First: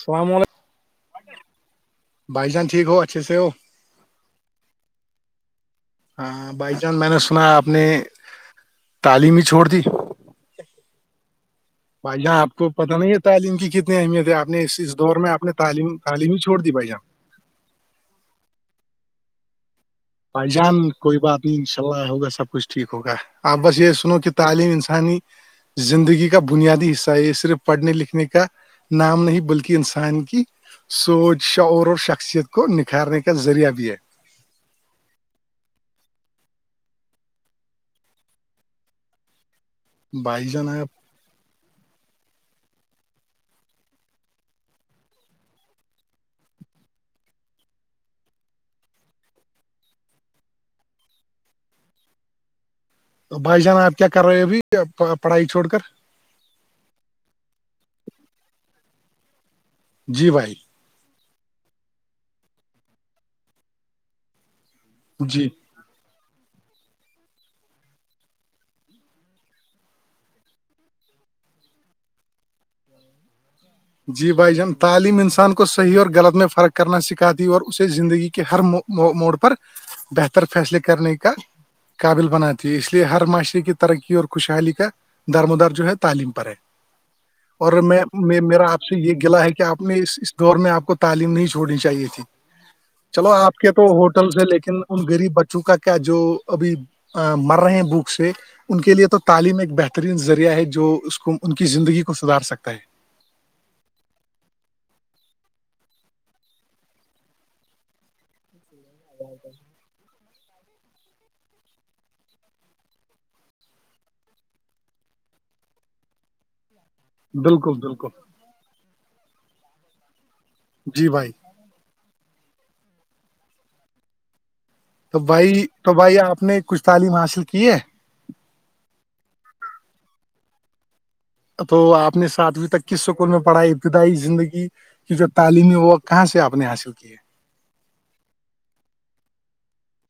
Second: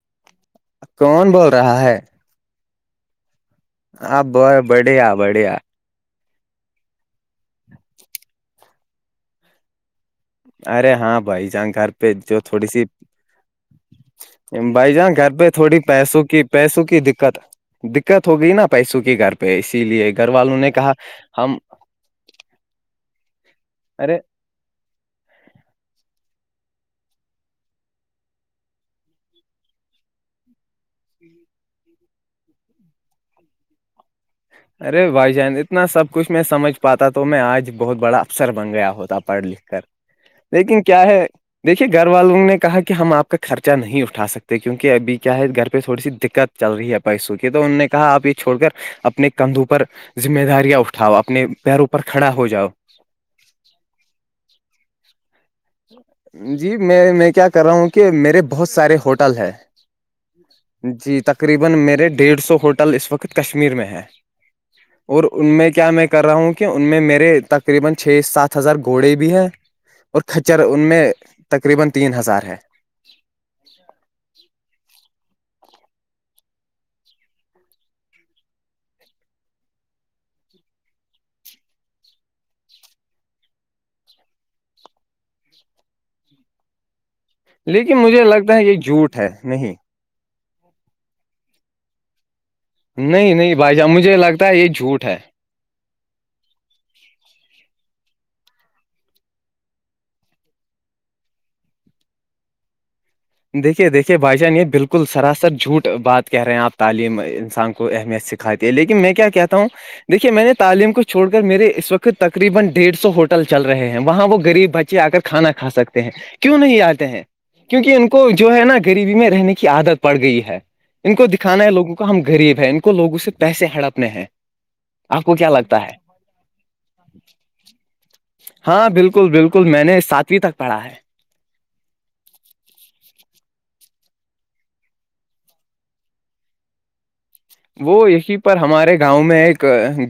السلام علیکم کون بول رہا ہے بھائی جان ٹھیک ہو اچھے سے ہو آپ ب بڑیا بڑیا ہاں بائی چانس میں نے سنا آپ نے تعلیم ہی چھوڑ دی ارے ہاں بھائی جان گھر پ بھائی جان جو آپ تھوڑی کو سی پتہ نہیں ہے تعلیم کی کتنی اہمیت ہے آپ نے اس بھائی اس جان دور میں گھر آپ پہ نے تھوڑی تعلیم پیسوں تعلیم ہی کی چھوڑ دی پیسوں بھائی جان کی د دت دقت ہوگئی نا پیسوں کے گھر پہ اسی لیے گھر بھائی والوں نے جان کہا کوئی بات ہم نہیں ہوگا سب کچھ ٹھیک ہوگا آپ بس یہ سنو ارے کہ تعلیم انسانی زندگی کا بنیادی حصہ ہے یہ صرف پڑھنے لکھنے کا نام نہیں بلکہ انسان کی سوچ شعور اور شخصیت کو نکھارنے کا ذریعہ بھی ہے ارے بھائی جان اتنا سب کچھ میں سمجھ پاتا تو میں آج بہت بڑا افسر بن گیا ہوتا پڑھ لکھ کر بھائی جان لیکن آپ کیا ہے دیکھیے گھر والوں نے کہا کہ ہم آپ کا خرچہ نہیں اٹھا سکتے کیونکہ ابھی کیا ہے گھر پہ تھوڑی سی دقت چل رہی ہے پیسوں کے تو انہوں نے کہا آپ یہ چھوڑ کر اپنے کندھو پر ذمہ داریاں اٹھاؤ اپنے پیروں پر کھڑا ہو جاؤ تو بھائی جان آپ کیا کر رہے ہو ابھی پڑھائی چھوڑ کر جی میں میں کیا کر رہا ہوں کہ میرے بہت سارے ہوٹل ہیں جی بھائی جی تقریبا میرے ڈیڑھ سو ہوٹل کشمیر میں جی ہیں کیا میں کر رہا ہوں کہ ان میں میرے ساتھ ہزار گھوڑے بھی ہیں خچر ان میں تقریبا تین ہزار ہیں جی بھائی جان تعلیم انسان کو صحیح اور غلط میں فرق کرنا سکھاتی اور اسے زندگی کے ہرو موڈ پر بہتر فیصلے کرنے کا قابل بناتی ہے اس لیے ہر معاشرے کی ترقی اور خوشحالی کا درم دار جو ہے تعلیم پر ہے اور لیکن میں مجھے لگتا ہے میرا آ آ سے یہ جھوٹ گلا ہے کہ نہیں آپ نے اس اس دور میں آپ کو تعلیم نہیں چھوڑنی چاہیے تھی چلو نہیں آپ نہیں کے بھائی تو جان مجھے ہوٹل سے لگتا ہے یہ لیکن ان جھوٹ ہے غریب بچوں کا کیا جو ابھی مر رہے ہیں بھوک سے ان کے لئے تو تعلیم ایک بہترین ذریعہ ہے جو اس کو ان کی زندگی کو سدار سکتا ہے دیکھیے دیکھیے بھائی جان یہ بالکل سراسر جھوٹ بات کہہ رہے ہیں آپ تعلیم انسان کو اہمیت سے کھاتی ہیں لیکن میں کیا کہتا ہوں دیکھیے میں نے تعلیم کو چھوڑ کر میرے ڈیڑھ سو ہوٹل چل رہے ہیں کھانا کھا سکتے ہیں کیوں نہیں آتے ہیں بالکل کیونکہ ان بالکل کو جو ہے نا غریبی میں رہنے کی عادت پڑ گئی ہے جی ان کو بھائی دکھا کانا ہے لوگوں کو ہم غریب ہے ان کو لووں سے پیسے ہڑپنے ہیں تو آپ کو کیا بھائی لگتا تو ہے بھائی آپ نے کچھ تعلیم حاصل کی ہے ہاں بالکل بالکل میں نے ساتویں تک پڑھا ہے تو آپ نے ساتویں تک کس اسکول میں پڑھائی ابتدائی زندگی کی جو تعلیمی وقت کہاں سے آپ نے حاصل کی ہے وہ یہی پر ہمارے گاؤں میں ایک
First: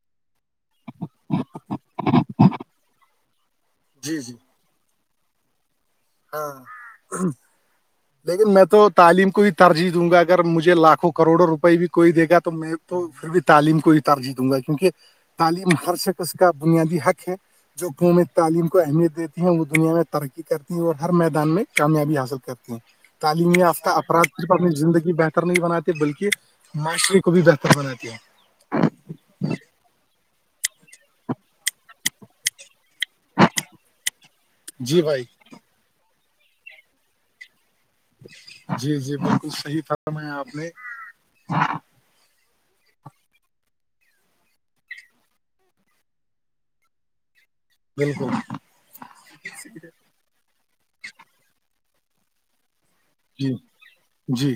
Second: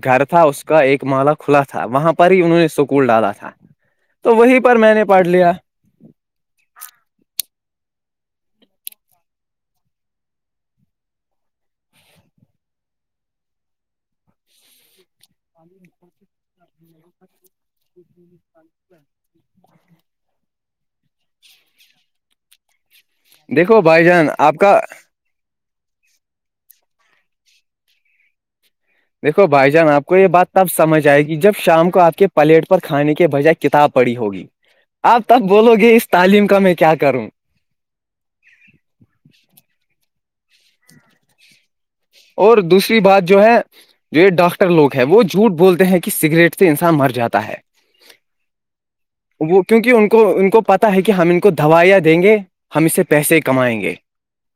گھر تھا اس کا ایک مالا کھلا تھا وہاں پر ہی انہوں نے اسکول ڈالا تھا جی جی تو وہی بھی پر میں نے پڑھ لیا ہاں لیکن میں تو تعلیم کو بھی ترجیح دوں گا اگر مجھے لاکھوں کروڑوں روپئے بھی کوئی دے گا تو میں تو بھی تعلیم کو ہی ترجیح دوں گا کیونکہ تعلیم خر سے کا بنیادی حق ہے جو قووم تعلیم کو اہمیت دیتی ہے وہ دنیا میں ترقی کر اور ہر میدان میں کامیابی حاصل کرتی ہیں تعلیم دیکھو یافتہ بھائی جان اپفراد صرف آپ اپنی کا زندگی بہتر نہیں بناتے بلکہ معاشرے کو بھی بہتر بناتی ہیں دیکو بھائی جان آپ کو یہ بات تب سمجھ آئے گی جب شام کو آپ کے پلیٹ پر کھانے کے بجائے کتاب پڑی ہوگی جی آپ بھائی تب بولو گے اس تعلیم کا میں کیا کروں جی جی بالکل صحیح فرم ہے آپ نے اور دوسری بات جو ہے جو یہ ڈاکٹر لوگ ہے وہ جھوٹ بولتے ہیں کہ سگریٹ سے انسان مر جاتا ہے بالکل وہ کیونکہ ان کو ان کو پتا ہے کہ ہم ان کو دوائیاں دیں گے ہم اسے پیسے جی کمائیں گے جی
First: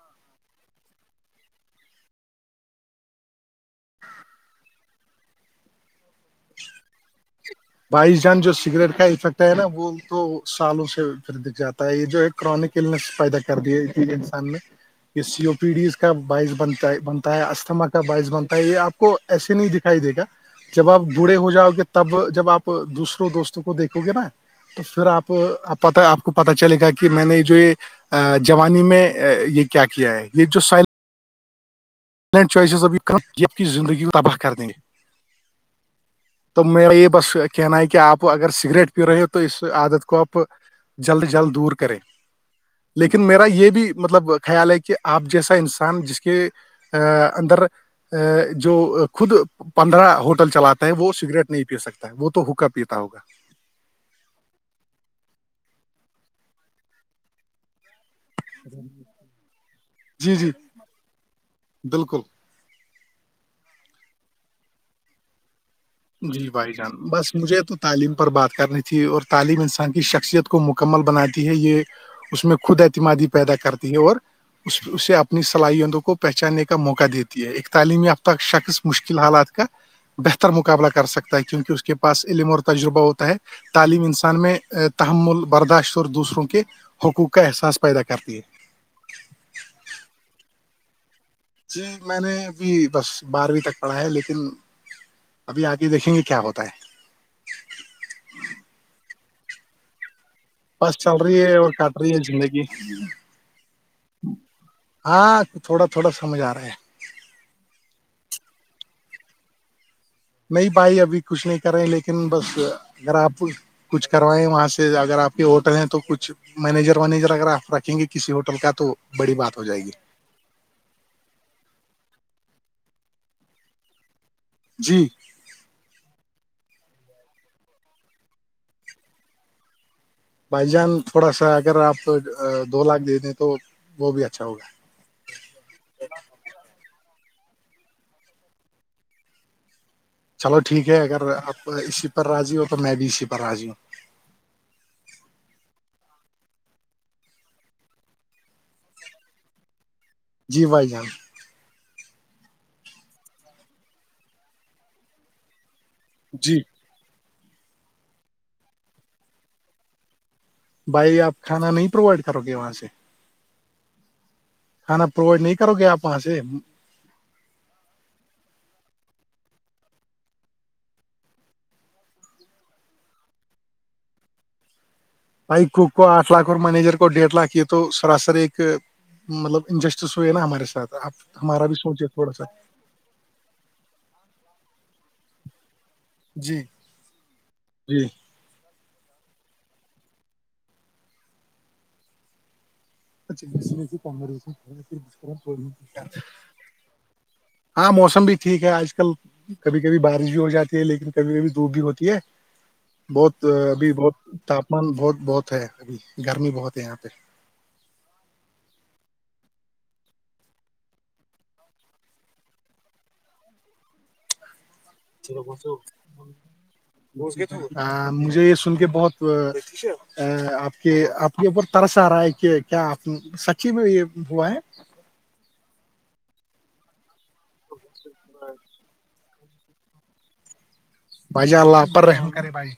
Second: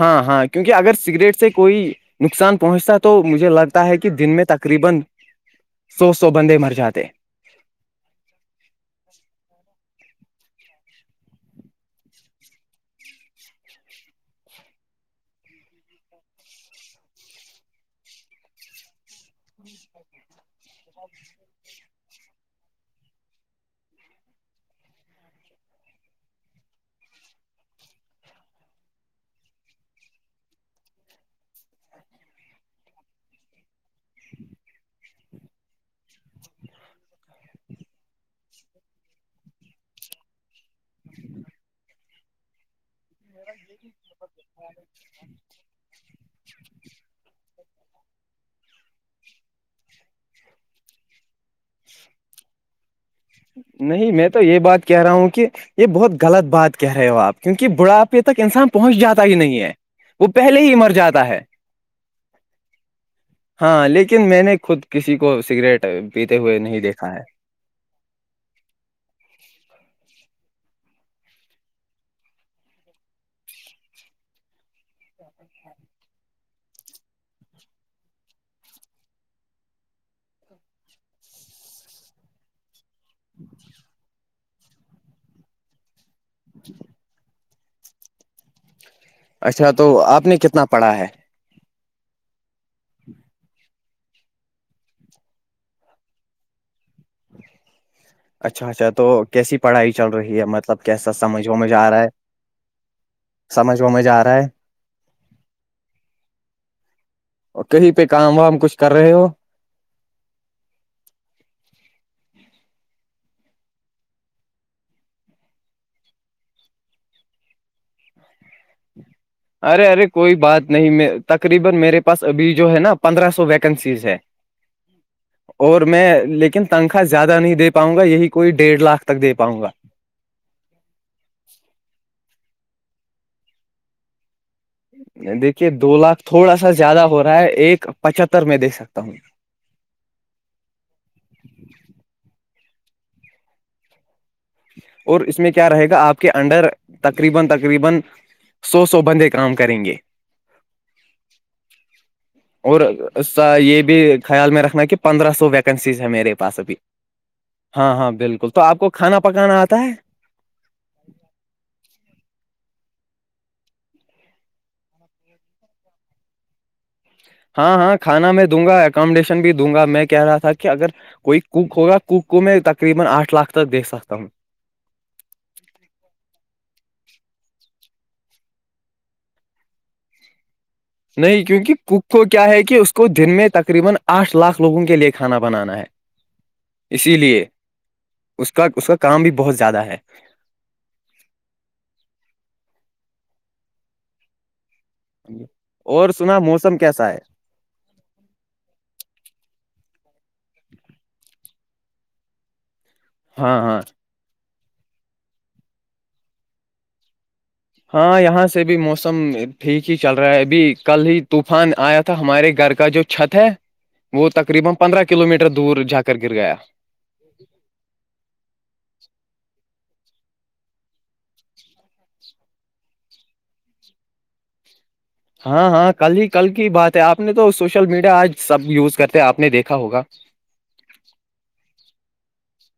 ہاں ہاں کیونکہ اگر سگریٹ سے کوئی نقصان پہنچتا ہے تو مجھے لگتا ہے کہ دن میں تقریبا سو سو بندے مر جاتے بائیس جان جو سگریٹ کا افیکٹ ہے نا وہ تو سالوں سے جاتا ہے یہ جو ہے کرونکس پیدا کر دی ہے انسان نے یہ سی او پی ڈیز کا باعث بنتا بنتا ہے اسھما کا باعث بنتا ہے یہ آپ کو ایسے نہیں دکھائی دے گا جب آپ بھے ہو جاؤ گے تب جب آپ دوسروں دوستوں کو دیکھو گے نا تو پھر آپپ پ آپ کو پت چلے گا کہ میں نے جو یہ جوانی میں یہ کیا کیا ہے یہ جو سائل ب ج کی زندگی کو تباہ کر دیں گے تو میں ب بس کہ ن ہے کہ آپ اگر سگریٹ پی رہے ہو تو اس عادت کو آپ جلد جلد دور کریں لیکن میرا یہ یہ بھی مطلب خیال ہے کہ آپ جیسا انسان جس کے اندر جو خود پندرہ ہوٹل چلاتے ہیں وہ سگریٹ نہیں پی سکتے وہ تو ہوکا پیتا ہوگا نہیں میں تو یہ بات کہہ رہا ہوں کہ یہ بہت غلط بات کہہ رہے ہو آپ کیونکہ بڑا تک انسان پہنچ جاتا ہی نہیں ہے وہ جی جی پہلے ہی مر جاتا ہے بالکل ہاں لیکن میں نے خود کسی کو سگریٹ پیتے جی ہوئے بھائی نہیں جان دیکھا ہے بس مجھے تو تعلیم پر بات کرنی تھی اور تعلیم انسان کی شخصیت کو مکمل بناتی ہے یہ اس میں خود اعتمادی پیدا کرتی ہے اور اسے اپنی صلاحیتوں کو پہچاننے کا موقع دیتی ہے ایک تعلیمی ہفتہ شخص مشکل حالات کا بہتر مقابلہ کر سکتا ہے کیونکہ اس کے پاس علم اور تجربہ ہوتا ہے تعلیم انسان میں تحمل برداشت اور دوسروں کے حقوق کا احساس پیدا کرتی ہے اچھا تو آپ نے کتنا پڑھا ہے جی میں نے ابھی بس بارہویں تک پڑھا ہے لیکن ابھی آ کے دیکھیں گے کیا ہوتا ہے اچھا اچھا تو کیسی پڑھائی چل رہی ہے مت بس چل رہی ہے اور کٹ رہی ہے زندگی سمجھ میں ج آ رہا ہے ہاں تھوڑا تھوڑا سمجھ آ رہا ہے اور کہیں پہ کام وام کچھ کر رہے ہو نہیں بھائی ابھی کچھ نہیں کر رہے لیکن بس اگر آپ کچھ کروائیں وہاں سے اگر آپ کے ہوٹل ہیں تو کچھ مینیجر ونییجر اگر آپ رکھیں گے کسی ہوٹل کا تو بڑی بات ہو جائے ارے گی ارے کوئی بات نہیں تقریبا میرے پاس ابھی جو ہے نا پندرہ سو ویکنسیز ہے جی اور میں لیکن تنخوا زیادہ نہیں دے پاؤں گا یہی کوئی ڈیڑھ لاکھ تک دے پاؤں گا بائی جان تھوڑا سا اگر آپ دو لاکھ دے دیں تو وہ بھی اچھا ہوگا دیکھیے دو لاکھ تھوڑا سا زیادہ ہو رہا ہے ایک پچتر میں دیکھ سکتا ہوں چلو ٹھیک ہے اگر آپ اسی پر راضی ہو تو میں بھی اسی پر رضی ہوں اور اس میں کیا رہے گا آپ کے انڈر تقریباقریبا سو سو بندے کام کریں گے جی بھائی جان اور یہ بھی خیال میں رکھنا کہ پندرہ سو و کنز ہے میرے پاس جی ابھی ہاں ہاں بالکل تو آپ کو کھانا پکانا آتا ہے بھائی آپ کھانا نہیں پرووائڈ کرو گے وہاں سے کھانا پرووائڈ نہیں کرو گے آپس سے ہاں ہاں کھانا میں دوں گا اکمیڈیشن بھی دوں گا میں کہہ رہا تھا کہ اگر کوئی کوک ہوگا کوک کو میں تقریبا آٹھ لاکھ تک دیکھ سکتا ہوں بائک کو کو آھ لاکھ اور مینیجر کو ڈیڑھ لاکھ یہ تو سراسر ایک مطلب انجسٹس ہوئے نا ہمارے سھ نہیں کیونکہ پک کو کیا ہے کہ اس کو دن میں تقریبا آٹھ لاکھ لوگوں کے لیئے کھانا بنانا ہے جی اسی لیے جی اس کا اس کا کام بھی بہت زیادہ ہے اچ کوم کری اور سنا موسم کیسا ہے ہاں موسم بھی ٹھیک ہے آج کل کبھی کبھی بارش بھی ہو جاتی ہے لیکن کبھی کبھی دھوپ بھی ہوتی ہے بہت ہاں ہاں ابھی بہت تاپمان بہت بہت ہے ابھی گرمی بہت ہے یہاں پہ ہاں یہاں سے بھی موسم ٹھیک ہی چل رہا ہے ابھی کل ہی طوفان آیا تھا ہمارے گھر کا جو چھت ہے وہ تقریبا پندرہ کلو میٹر دور جا کر گر گیا [unintelligible] مجھے یہ سن کے بہت آپ کے آپ کے اوپر ترس آ رہا ہے کہ کیا آپ سچی میں یہ ہوا ہے ہاں ہاں کل ہی کل کی بات ہے آپ نے تو سوشل میڈیا آج سب یوز کرتے آپ نے دیکھا ہوگا بھائی جان اللہ آپ پر رحم کرے بھائی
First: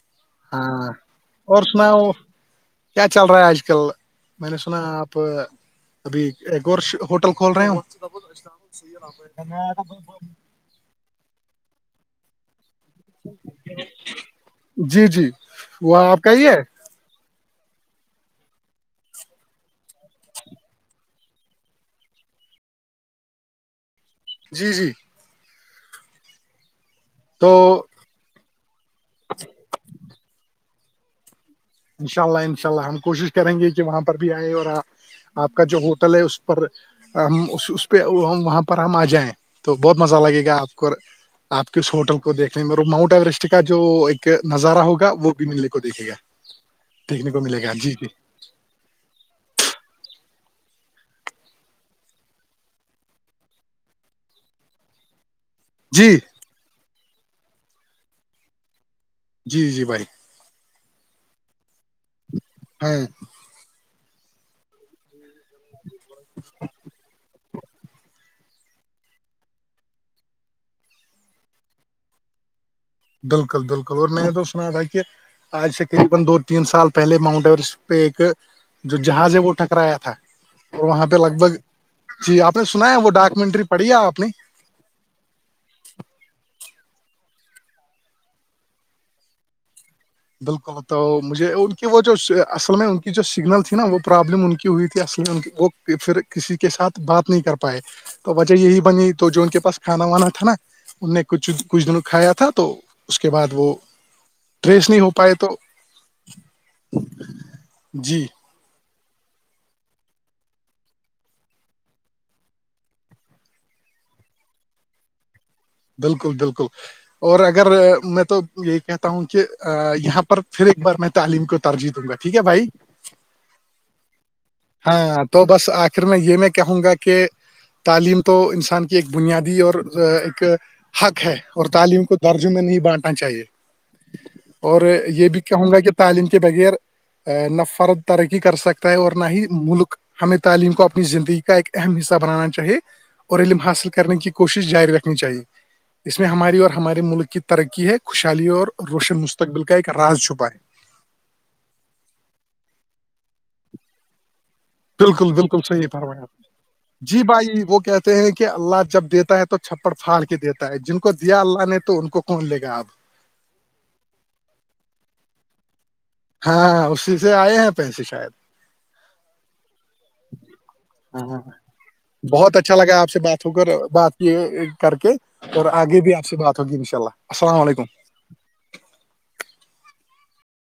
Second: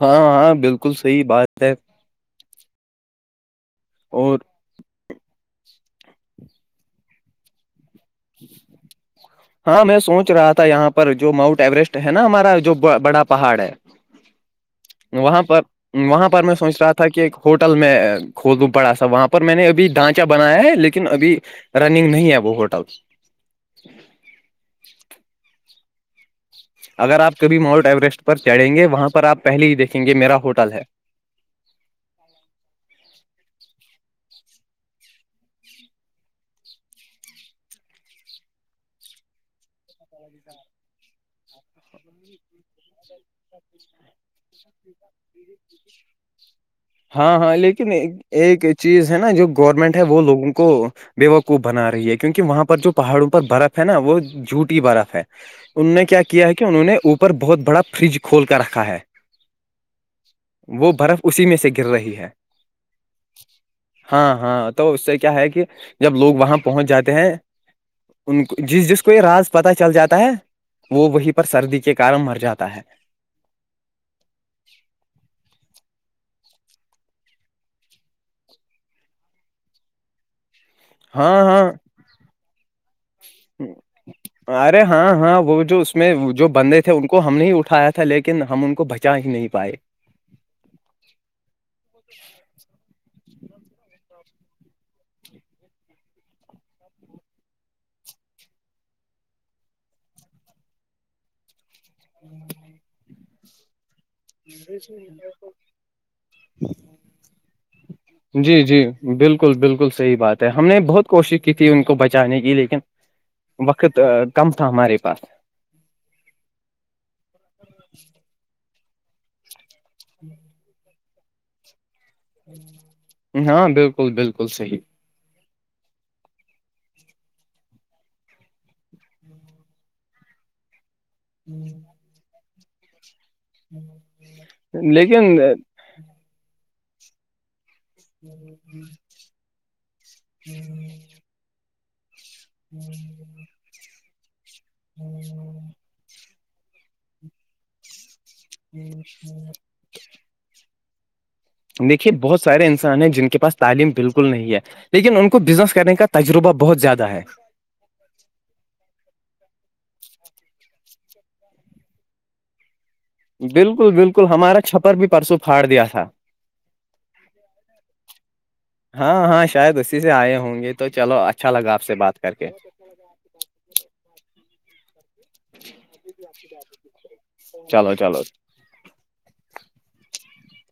ہاں ہاں ہاں بالکل صحیح اور بات ہے سناؤ کیا چل رہا ہے آج کل اور میں نے سنا آپ ابھی ایک ہوٹل کھول رہے ہیں ہاں میں سوچ رہا یہاں پر جو ماؤنٹ ایوریسٹ ہے نا ہمارا جو بڑا پہاڑ ہے جی جی وہاں پر وہ آپ وہاں کا پر ہی میں ہے سوچ رہا تھا تھا کہ ایک ہوٹل میں کھول دوں بڑا سا وہاں پر میں نے ابھی ڈھانچا بنایا ہے لیکن ابھی رنگ نہیں آب ہوٹا جی جی اگر آپ تو کبھی ماؤنٹ ایوریسٹ پر چڑھیں گے وہاں پر آپ پہلے ہی دیکھیں گے میرا ہوٹل ہے انشاء اللہ انشاء اللہ ہم کوشش کریں گے کہ وہاں پر بھی آئے اور آپ کا جو ہوٹل ہے اس پر اس پہ وہاں پر ہم آ جائیں تو بہت مزہ لگے گا آپ کو آپ کے اس ہوٹل کو دیکھنے میں ماؤنٹ ایورسٹ کا جو ایک نظارہ ہوگا وہ بھی ملنے کو دیکھے گا دیکھنے ہاں کو ہاں ملے گا لیکن جی جی ایک چیز ہے نا جو گورنمنٹ ہے وہ لوگوں کو بےوقوف بنا رہی ہے کیونکہ وہاں پر جو پہاڑوں پر برف ہے نا وہ جھوٹی برف ہے ان نے جی کیا ہے کہ انہوں نے اوپر بہت بڑا فریج کھول کر رکھا ہے جی جی بھائی وہ برف اسی میں سے گر رہی ہے ہاں ہاں ہاں تو اس سے کیا ہے کہ جب لوگ وہاں پہنچ جاتے ہیں ان کو جس جس کو یہ راز پتا چل جاتا ہے وہ وہیں پر سردی کے کارن مر جاتا ہے بالکل بالکل اور میں تو سنا تھا کہ آج تقریبا دو تین سال پہلے ماؤنٹ ایوریسٹ پہ ایک جو جہاز ہے وہ ٹکرایا تھا اور وہاں پہ لگ ہاں بھگ ہاں جی آپ نے سنا ہے وہ ڈاکومنٹری پڑھی ہے آپ نے ارے ہاں ہاں وہ جو اس میں جو بندے تھے ان کو ہم نہیں اٹھایا تھا لیکن ہم ان کو بچا ہی نہیں پائے بالکل تو مجھے ان کی وہ جو اصل میں ان کی جو سگنل تھی نا وہ پرابلم ان کی ہوئی تھی اصل میں ان کی وہ کہ پھر کسی کے ساتھ بات نہیں کر پائے تو وجہ یہی بنی تو جو ان کے پاس کھانا وانا تھا نا ان نے کچھ کچھ دنوں کھایا تھا تو اس کے بعد وہ [inaudible] ٹریس ہو پائے تو جی جی جی بالکل بالکل صحیح بات ہے ہم نے بہت کوشش کی تھی ان کو بچانے کی لیکن وقت کم تھا ہمارے پاس بالکل بالکل اور اگر میں تو یہی کہتا ہوں کہ یہاں پر پھر ایک بار میں تعلیم کو ترجی دوں گا ٹھیک ہے بھائی ہاں بالکل بالکل صحی [unintelligible] ہاں تو بس آخر میں یہ میں کہوں گا کہ [unintelligible] تعلیم تو انسان کی ایک بنیادی اور ایک [unintelligible] حق ہے اور تعلیم کو درجوں میں نہیں بانٹنا چاہیے [unintelligible] اور یہ لیکن بھی کیا ہووں گا کہ [unintelligible] تعلیم کے بغیر نہ فرد ترقی کر سکتا ہے اور نہ ہی ملک [unintelligible] ہمیں تعلیم کو اپنی زندگی کا ایک اہم حصہ بنانا چاہیے اور علم حاصل کرنے کی کوشش جاری رکھنی چاہیے [unintelligible] اس میں ہماری اور ہمارے ملک کی ترقی ہے خوشحالی اور روشن مستقبل کا ایک راز چھپا ہے دیکھیے بہت سارے انسان ہیں جن کے پاس تعلیم بالکل نہیں ہے لیکن ان بالکل کو بالکل بزنس صحیح کرنے کا فرمایا تجربہ بہت زیادہ ہے جی [unintelligible] وہ کیا [unintelligible] ہیں کہ اللہ جب دیتا ہے تو چھپڑ پھاڑ کے دیتا ہے جن کو دیا اللہ نے تو ان کون لے گا آپ بالکل بالکل ہمارا چھپر بھی پرسوں پھاڑ دیا تھا ہاں اسی سے آئے ہیں پیسے شاید ہاں ہاں شاید اسی سے آئے ہوں گے تو چلو اچھا لگا آپ سے بات کر کے بہت اچھا لگا آ سے بات [unintelligible] ہو کر بات یہ کر کے اور آگے بھی آپ سے بات ہوگی ان شاء اللہ السلام علیکم چلو چلو